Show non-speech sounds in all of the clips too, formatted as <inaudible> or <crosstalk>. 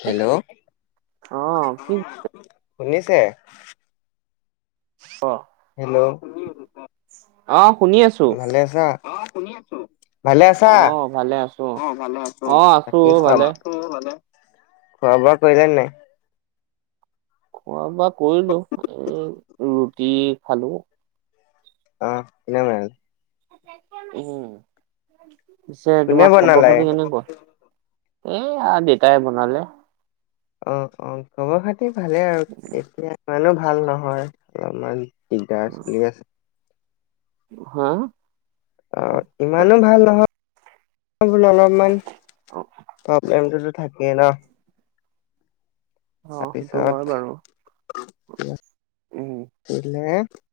Hello অহ কি শুনিছে অ হেল্ল অ শুনি আছো অহ শুনি আছো কওক ভালে আছা অ শুনি আছো ভালে আছা অহ ভালে আছো অ ভালে আছো অহ বাকী অ খোৱা ভালে আছো ভালে খোৱা বোৱা কৰিলেনে নাই খোৱা বোৱা কৰিলো এ ৰুটি খালো অ এনে মই অ পিছে কোনে তোমাৰ খবৰ বনালে খাতি কেনেকুৱা এয়া দেউতাই বনালে অ অ খবৰ খাতি ভালে আৰু এতিয়া ইমানো ভাল নহয় অলপমান দিগদাৰ চলি আছে হা অ ইমানো ভাল নহয় বোলো অলপমান প্ৰব্লেমটো থাকে ন অ সেইটো তাৰপিছত হয় বাৰু কি উম <unintelligible>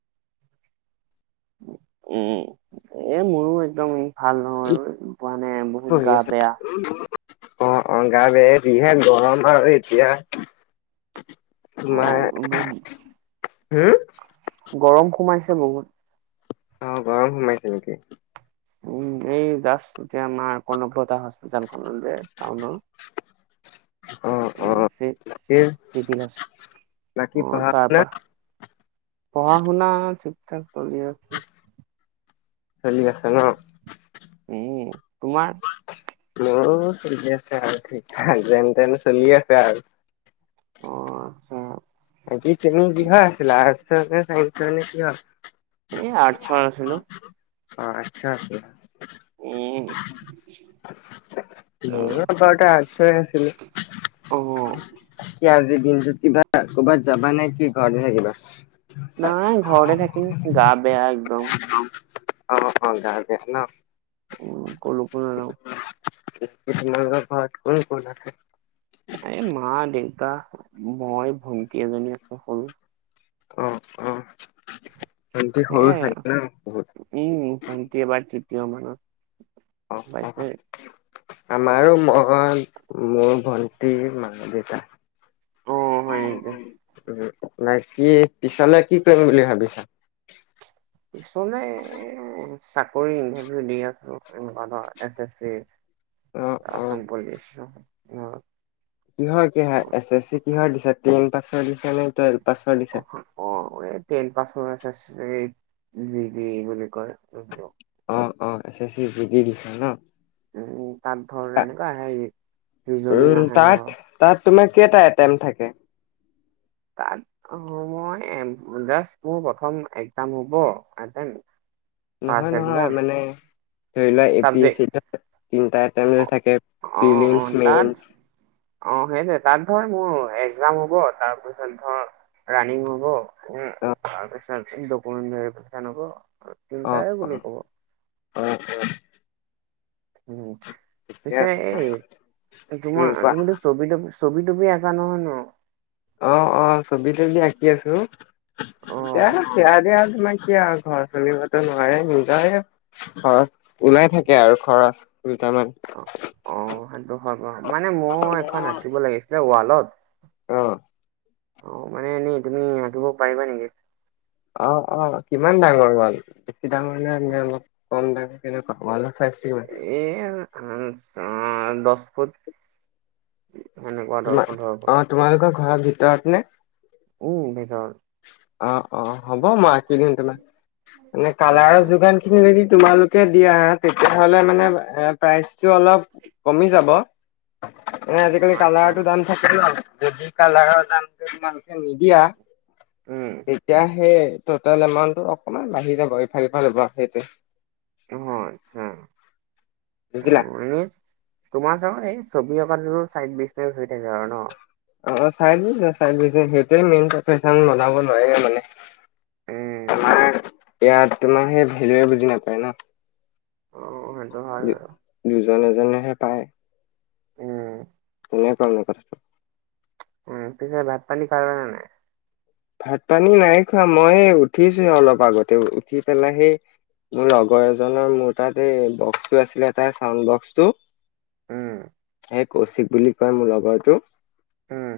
উম এ মোৰো একদম ভাল নহয় ম মানে বহুত পঢ়ি গা আছো বেয়া অ অ গা বেয়া যিহে গৰম আৰু এতিয়া অ তোমাৰ বহুত হম গৰম সোমাইছে বহুত অ গৰম সোমাইছে নেকি উম এই দাস এতিয়া আমাৰ কনকলতা হস্পিতেলখন যে টাউনৰ অ উ সেইপেনিদি অ চিবিল আছে বাকী অহ পঢ়া তাৰ শুনা পৰা পঢ়া শুনা ঠিক ঠাক চলি আছে চলি আছে ন উম তোমাৰ মোৰ চলি আছে আৱ ঠিক ঠাক যেন তেন চলি আছে আৰু অ আচ্ছা বাকী তুমি কিহৰ আছিলা আৰ্টচ নে চাইন্সৰ নে কিহৰ এই আৰ্টছৰ আছিলো অ আচ্ছা আছে উম মোৰ আগতে আৰ্টচৰ আছিল অ কি আজিৰ দিনটোত কিবা কৰবাত যাবা নে কি ঘৰতে থাকিবা নাই ঘৰতে থাকিম গা বেয়া একদম। অঁ অঁ গা বেয়া ন। উম কলৈকো নাযাওঁ। বাকী তোমালোকৰ ঘৰত কোন কোন আছে? এই মা দেউতা মই ভণ্টি এজনী আছো সৰু। অঁ অঁ ভণ্টি সৰু সেয়াই আৰু চাগে ন? উম ভণ্টি এবাৰ তৃতীয় মানত। অ অ। পাইছে আমাৰো মই মোৰ ভন্টি মা দেউতা। অ হয় নেকি অঁ অঁ, বাকী পিছালে কি কৰিম বুলি ভাবিছা? পিছলে এ চাকৰি ইণ্টাৰভিউ দি আছো এনেকুৱা এছ এছ চিৰ। অ অ অসম পলিচৰ অঁ। কিহৰ কিহৰ এছ এছ চি কিহৰ দিছা টেন পাছৰ দিছা নে টুৱেল্ভ পাছৰ দিছা? অ টেন পাছৰ S S C, G B A বুলি কয় এইটো। অ অ S S C, G B দিছা ন? উম তাত ধৰ এনেকুৱা ৰিজনিং উম আহে তাত ধৰ তাত তোমাৰ কেইটা এটেম থাকে? তাত অ মই জাষ্ট মোৰ প্ৰথম একজাম হ'ব এটেম নহয় ফাৰ্ষ্ট নহয় এক্জাম মানে ধৰি লোৱা A P A subject C তিন টা যে অ', থাকে ফিমেলচ মেলচ অঁ সেইটোৱে তাত ধৰ মোৰ একজাম হ'ব তাৰপিছত ধৰ ৰানিং হব উম অ তাৰপিছত ডকুমেণ্টৰী পৰীক্ষা লব। অ তিনিটাই অ বুলি কব। অ অ। উম ঠিকে পিছে আছে এই উম তোমাৰ কোৱা তুমিতো ছবি তবি ছবি তবি আঁকা নহয় ন? অঁ অঁ, ছবি তবি আঁকি আছো অ এতিয়া সেয়াকে আৰু তোমাৰ কি আৰু ঘৰ চলিবটো নোৱাৰে নিজৰে খৰচ ওলাই থাকে আৰু খৰচ দুটামান। অঁ সেইটো হয় বাৰু, মানে মোৰ এখন আঁকিব লাগিছিলে ৱালত। অঁ। অঁ মানে এনেই তুমি আঁকিব পাৰিবা নেকি? অঁ অঁ কিমান ডাঙৰ ৱাল? বেছি ডাঙৰ নে অলপ কম ডাঙৰ কেনেকুৱা ৱালৰ চাইজ কিমান? এ আঁহ দহ ফুট। সেনেকুৱা ধৰ তোমাৰ পোন্ধৰ ফুট অঁ তোমালোকৰ ঘৰৰ ভিতৰত নে? উম ভিতৰৰ অ অ হ'ব মই আঁকি দিম তোমাক এনে অ কালাৰৰ যোগান খিনি যদি তোমালোকে দিয়া তেতিয়া হলে মানে প্ৰাইচটো অলপ কমি যাব। মানে অ আজিকালি আচ্ছা কালাৰটো দাম থাকে যদি কলাৰৰ দামটো তোমালোকে নিদিয়া উম। তেতিয়া সেই টটেল এমাউন্টটো অকনমান বাঢ়ি যাব ইফাল ইফাল হব সেইটোৱে। অ আচ্ছা। অ বুজিলা। এনে তোমাৰ চ এই ছবি অঁকাত চাইড বিজনেছ হৈ থাকে আৰু ন? অ চাই লৈছে চাই লৈছে সেইটোৱে মেইন পফেশ্বন বনাব নোৱাৰে মানে উম উম। আমাৰ ইয়াত তোমাৰ সেই ভেলুয়ে বুজি নাপায় ন অ সেইটো হয় বাৰু দুজন এজনেহে পায় উম নাই ক নাই কৰা <unintelligible> উম পিছে ভাত পানী খালা নে নাই ভাত-পানী নাই খোৱা মই উঠিছো হে অলপ আগতে উ উঠি পেলাই সেই মোৰ লগৰ এজনৰ মোৰ তাত এই বক্সটো আছিলে তাৰ চাউড বক্স টো উম। এই কৌশিক বুলি কয় মোৰ লগৰটো উম।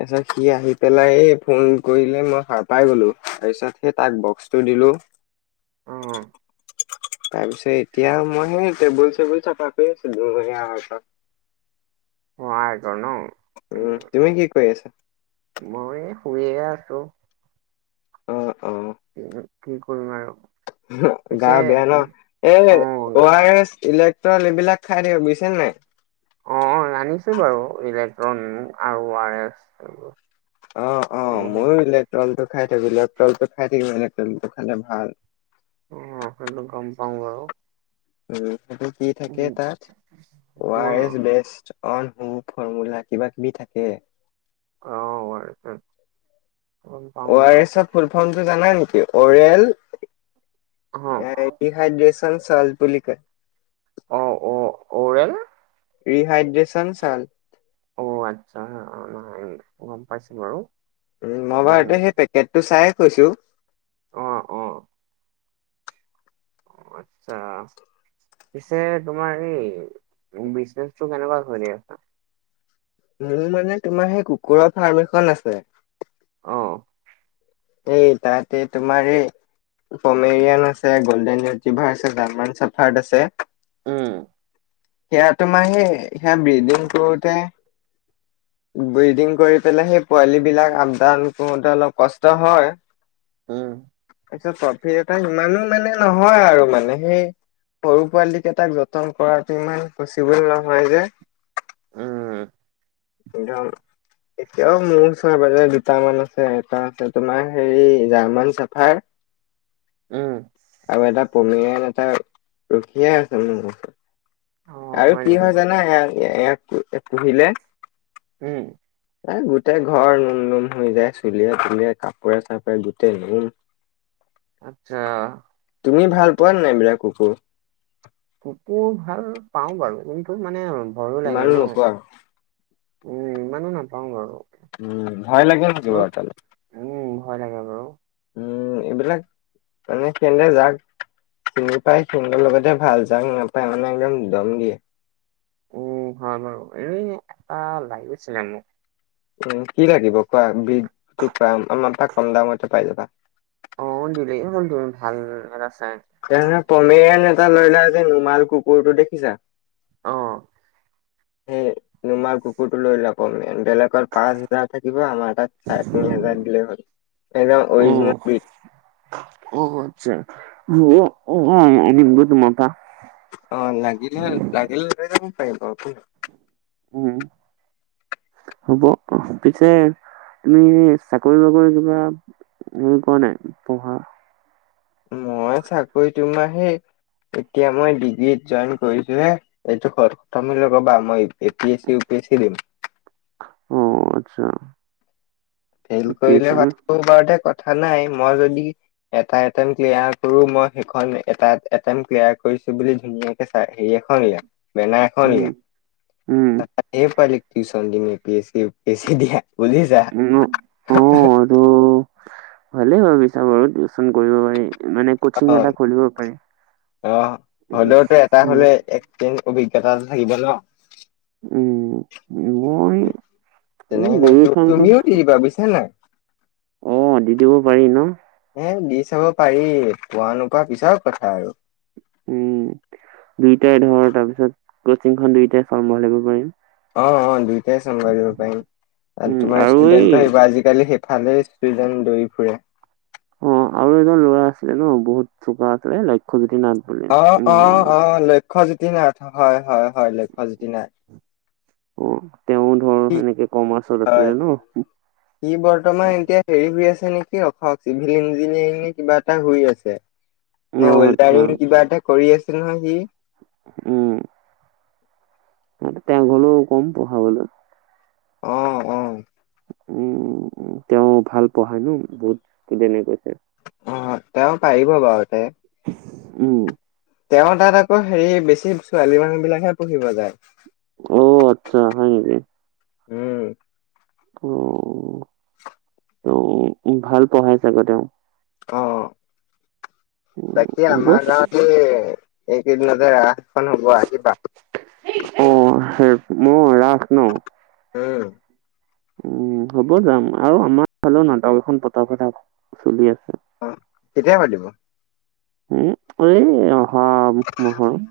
তাৰছত সি আহি পেলাই এই ফোন কৰিলে মই সাৰ পাই গ'লো, তাৰ পিছত সেই তাক বক্সটো দিলো অ', তাৰ পিছত এতিয়া মই সেই টেবুল-চেবুল চাফা কৰি আছো দুয়া হোৱা এঘৰ ন উম তুমি কি কৰি আছা? মই শুইয়ে আছো অঁ অঁ। কি কৰিম আৰু গা পিছে বেয়া ন এ অ' আৰ এছ, ইলেক্ট্ৰন এইবিলাক খাই থাকিবা বুজিছা নে নাই? অ আনিছো বাৰু ইলেক্ট্ৰন আউ আৰ এছ এইবোৰ অ অ মইও ইলেক্ট্ৰনটো খাই থাকো লেক্টন টো খাই থাকিলে মানে তেলটো খালে ভাল অ সেইটো গম পাওঁ বাউ উম'সেইটো কি থাকে তাত O R S best on হু ফৰ্মূলা কিবা-কিবি থাকে অ, অ আৰ এছ চে অ' আৰ এছ ৰ ফুল ফৰ্মটো জানা নেকি অৰেল অ', হাইড্ৰেচন চল্ট বুলি কয়। অ অ অৰেল ৰিহাইড্ৰেশচন চাল্ট। অ আচ্ছা হা অ হে এম গম পাইছো বাৰু উ মই উম, বাৰুটো সেই পেকেট টো চাই কৈছো অ অ। অ আচ্ছা। পিছে তোমাৰ এই বিজনেচটো কেনেকুৱা চলি আছা? মোৰ মানে তোমাৰ সেই কুকুৰৰ ফাৰ্ম এখন আছে অঁ। এই তাতে তোমাৰ এই ফমেৰিয়ান আছে গ'ল্ডেন ইটিভাৰ আছে গান্মান চাফাৰ্ড আছে উম। সেয়া তোমাৰ সেই সেয়া ব্ৰিডিং কৰোতে ব্ৰিডিং কৰি পেলাই, সেই পোৱালি বিলাক আপদান কৰোতে অলপ কষ্ট হয় <inaudible> উম। তাৰপিছত প্ৰফিট এটা ইমানো মানে নহয় আৰু মানে সেই সৰু পোৱালী কেইটাক যতন কৰাটো ইমান পচিবুল নহয় যে উম,। <unintelligible> এতিয়াও মোৰ ওচৰে-পাজৰে দুটামান আছে, এটা আছে তোমাৰ হেৰি, জাৰ্মান চাৰ্ফাড <inaudible> উম,। আৰু এটা পমি <unintelligible> এটা ৰখিয়েই আছে মোৰ ওচৰত। অ', আৰু কি নেকি? হয় জানা, এ‌‌, ইয়াক পুহিলে উম, এই গোটেই ঘৰ নোম-নোম হৈ যায়, চুলিয়ে-তুলিয়ে কাপোৰে-চাপোৰে গোটেই নোম আচ্ছা। তুমি ভাল পোৱা নাই এই বিলাক কুকুৰ? কুকুৰ ভাল পাওঁ বাৰু, কিন্তু মানে ভয়ো ইমানো লাগে ন। নোপোৱা উম, ইমানো নাপাওঁ বাৰু। উম, ভয় লাগে আৰু <unintelligible> তালে। উম, ভয় লাগে বাৰু। উম, এইবিলাক মানে কেনে যাক চিনি পাই সিহঁতৰ লগতে ভাল, যাক নাপায় মানে একদম দম দিয়ে। উম, হয় বাৰু এই, এটা লাগছিলে মোক। উম, কি লাগিব কোৱা? <unintelligible> আমাৰ তাত কম দামতে পাই যাবা। অ, দিলেই হ'ল তুমি, ভাল এটা চাই। <unintelligible> লৈ যায় যে নোমাল কুকুৰটো দেখিছা? অ, সেই নোমাৰ কুকুৰটো লৈ লোৱা <unintelligible> এনভেলোপ পাঁচ হাজাৰ থাকিব আমাৰ তাত চাৰে তিনি হাজাৰ দিলে হ'ল। একদম উম অৰিজিনেল ব্ৰিদ <inaudible> অ, আচছা। মোৰ <unintelligible> তোমাৰপা। অ, লাগিলে, লাগিলে লৈ যাব পাৰিবা <inaudible> উম, হ'ব অ, পিছে তুমি চাকৰি-বাকৰি কিবা উম, কৰা নাই পঢ়া। মই চাকৰি তোমাৰ হেই এতিয়া মই ডিগ্ৰীত জইন কৰিছো হে, এইটো <unintelligible> মই A P S C, U P S C দিম। অ, আচ্ছা। ফেইল ইউ পি এছ কৰিলে চি ন <unintelligible> বাৰতে কথা নাই মই যদি এটা এটেম ক্লিয়াৰ কৰো মই সেইখন এটা এটেম ক্লিয়াৰ কৰিছো বুলি ধুনী <inaudible> চাই হেৰি এখন উলিয়াই, বেনা এখন উম উলিয়াই। উম তাত <inaudible> এই, পোৱালিক টিউচন দিম, A P S C, U P S C দিয়া বুলি যা <inaudible> উম, অ, এইটো ভালেই ভাবিছা বাৰু টিউচন কৰিব পাৰি, মানে কচিং এটা কাতই, খুলিব পাৰি আহ, হলেওতো এটা উম হ'লে এক <inaudible> তে <unintelligible> অভিজ্ঞতা থাকিব ন। উম, মই এই গে <inaudible> কি ভাবিছে নাই? অ, দি দিব পাৰি ন? এ, দি চাব পাৰি, পোৱা-নোপোৱা পিছৰ কথা আৰু। উম, দুইটাই ধৰ, তাৰ পিছত কচিংখন দুইটাই চম্ভালিব পাৰিম। অঁ অঁ দুইটাই চম্ভালিব পাৰিম আৰু উম তোমাৰ এই ষ্টুডেণ্টো আহিব‌ আজি। আজি কালি সেইফালেও ষ্টুডেণ্ট দৌৰি ফুৰে। অঁ আৰু এজন ল'ৰা আছিলে ন বহুত চোকা আছিলে লক্ষ্যজ্যোতি নাথ- বুলি অঁ উম অঁ অঁ লক্ষ্যজ্যোতি নাথ হয় হয় হয় লক্ষ্যজ্যোতি নাথ। অঁ তেওঁ ধৰ সি সেনেকে কমাৰ্চত আছিলে ন। ই বৰ্তমান এতিয়া হেৰি হৈ আছে নেকি অখক চিভিল ইঞ্জিনিয়াৰিঙ নে কিবা এটা কৰি আছে। নে অ', আচ্ছা, ৱেলদাৰিং কিবা এটা কৰি আছিল নহয় সি। উম' তেওঁ গলও কম পঢ়া বলে। অঁ অঁ' উম উম উম' তেওঁ ভাল পঢ়াই ন বহুত ষ্টুডেনে কৈছে। অঁ তেওঁ পাৰিব বাও তে- উম' তেওঁ তাত আকৌ হেৰি বেছি ছোৱালী মানুহ বিলাকহে পঢ়িব যায়। অ' আৎচ্ছা হয় নেকি। উম' অঅঅ' অও' ভাল পঢ়াই চাগে তেওঁ। অঁ অঁ' উম, বাকী হ'ব অ', আমাৰ গাঁৱতে এইকেইদিনতে ৰাসখন হব আহিবা। অঁ' হে মও ৰাস ন। উম' উম' হ'ব যাম। আৰু আমাৰ ফালেও নাটক এখন পতা কথা চলি আছে। অঁ' কেতিয়া পাতিব? উম' এই অহা মা'হৰ-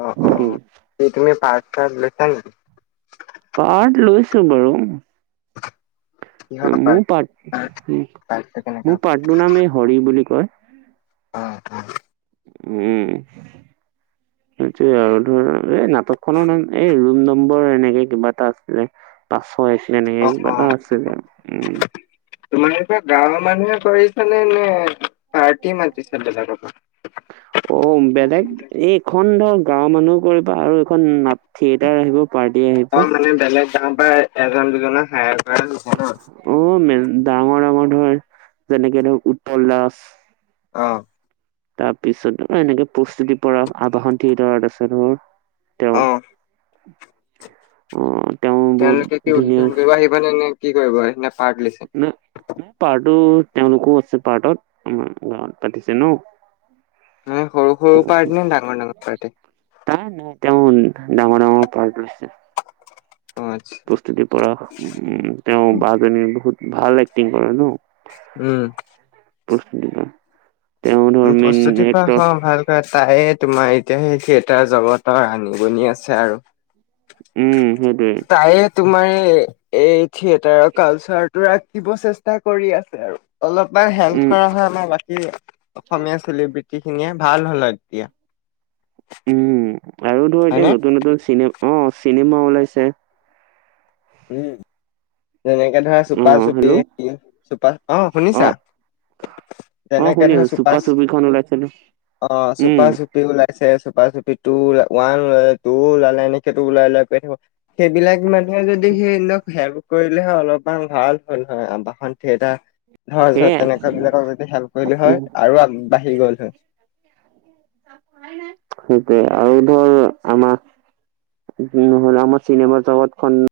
অঁ উম, অঁ' এই তুমি পাৰ্ট চাৰ্ট লৈছা নি। পাৰ্ট লৈছো বাৰু। <inaudible> মোৰ পাৰ্ট পাৰ্টটো কেনেকা মোৰ হ'ব? পাৰ্টো নাম এই হৰি বুলি কয়। অঁ' অঁ' উওম' <inaudible> এইটোৱেই আৰু ধৰ এই নাটক খনৰ নাম এই ৰুম নম্বৰ এনেকে কিবা এটা আছিলে। পাছ ছয় আছিল এনেকে অ' কিবা এটা আছিলে। উম' তোমালোক গাঁওৰ মানুহে কৰিছানে নে পাৰ্টি মাতিছা বেলেগৰ পা। অ' বেলেগ এই এইখন ধৰ গাঁৱৰ মানুহ কৰিব, আৰু এইখন নাট- থিয়েটাৰ আহিব- পাৰ্টি আহিব। অ‍ঁ' মানে বেলেগ গাঁৱৰ পৰা এজন দুজনক হাইয়াৰ কৰা হৈছে ন। অ' মে ডাঙৰ ডাঙৰ ধৰ যেনেকে ধৰক উৎপল দাস। অঁ' তাৰপিছত আৰু এনেকে প্ৰস্তুতি পৰাস, আবাহন থিয়েটাৰত আছে ধৰ- তেওঁ অ'। অঁহ তেওঁ বহুত ধুনীয়া- মানে এনে কি কৰিবা নে পাৰ্ট লৈছা? ও পাৰ্টো তেওঁলোকো আছে পাৰ্টট, আমাৰ গাঁৱত পাতিছে ন। মানে সৰু সৰু পাৰ্ট নে ডাঙৰ ডাঙৰ পাৰ্টে? তাই নাই তেওঁ ডাঙৰ - ডাঙৰ পাৰ্ট লৈছে। অ' আচ্ছ। প্ৰস্তুতিৰ পৰাস উম তেওঁ বাজনীৰ বহুত ভাল এক্টিং কৰে ন। উম। প্ৰস্তুতি বা উম প্ৰস্তুতি পৰাসৰ ভাল। ত তাই তোমাৰ এতিয়া সেই থিয়েটাৰ জগতৰ আনগুনি আছে আৰু। উম সেইটোৱে। তায়ে তোমাৰ এই এ থিয়েটাৰৰ কালচাৰ টো ৰাখিব চেষ্টা কৰি আছে আৰু অলপমান উম হেল্প কৰা হয় আমাৰ বাকী অসমীয়া চেলিব্ৰিটিখিনিয়ে ভাল হ'ল হয় তেতিয়া। উম আৰু ধৰ এতিয়া হয়নে নতুন নতুন চিনে অ চিনেমা ওলাইছে। উম যেনেকে ধৰা অ চুপা চুপি, হেল্ল' চুপা অ' শুনিছা? অ তেনেকে শুনি ধৰ আছো চুপা চুপাচ চুপিখন ওলাইছিলো অ উম চুপা চু পি ওলাইছে, চুপা চুপি টো উলা ওৱান ওলালে, টু ওলালে এনেক টো ওলাই ওলায়ে <unintelligible> সেইবিলাক মানুহে যদি সেই ইহতক হেল্প কৰিলে হয় অলপমান ভাল হ'ল হয় আবাহন থিয়েটাৰ ধৰ ধৰ সেয়াই তেনেকুৱাবিলাকক যদি হেল্প কৰিলে হয় উম, আৰু আগবাঢ়ি গ'ল হয়। <inaudible> সেইটোৱে আৰু ধৰ আমাক যি নহ'ল আমাৰ চিনেমাৰ জগতখন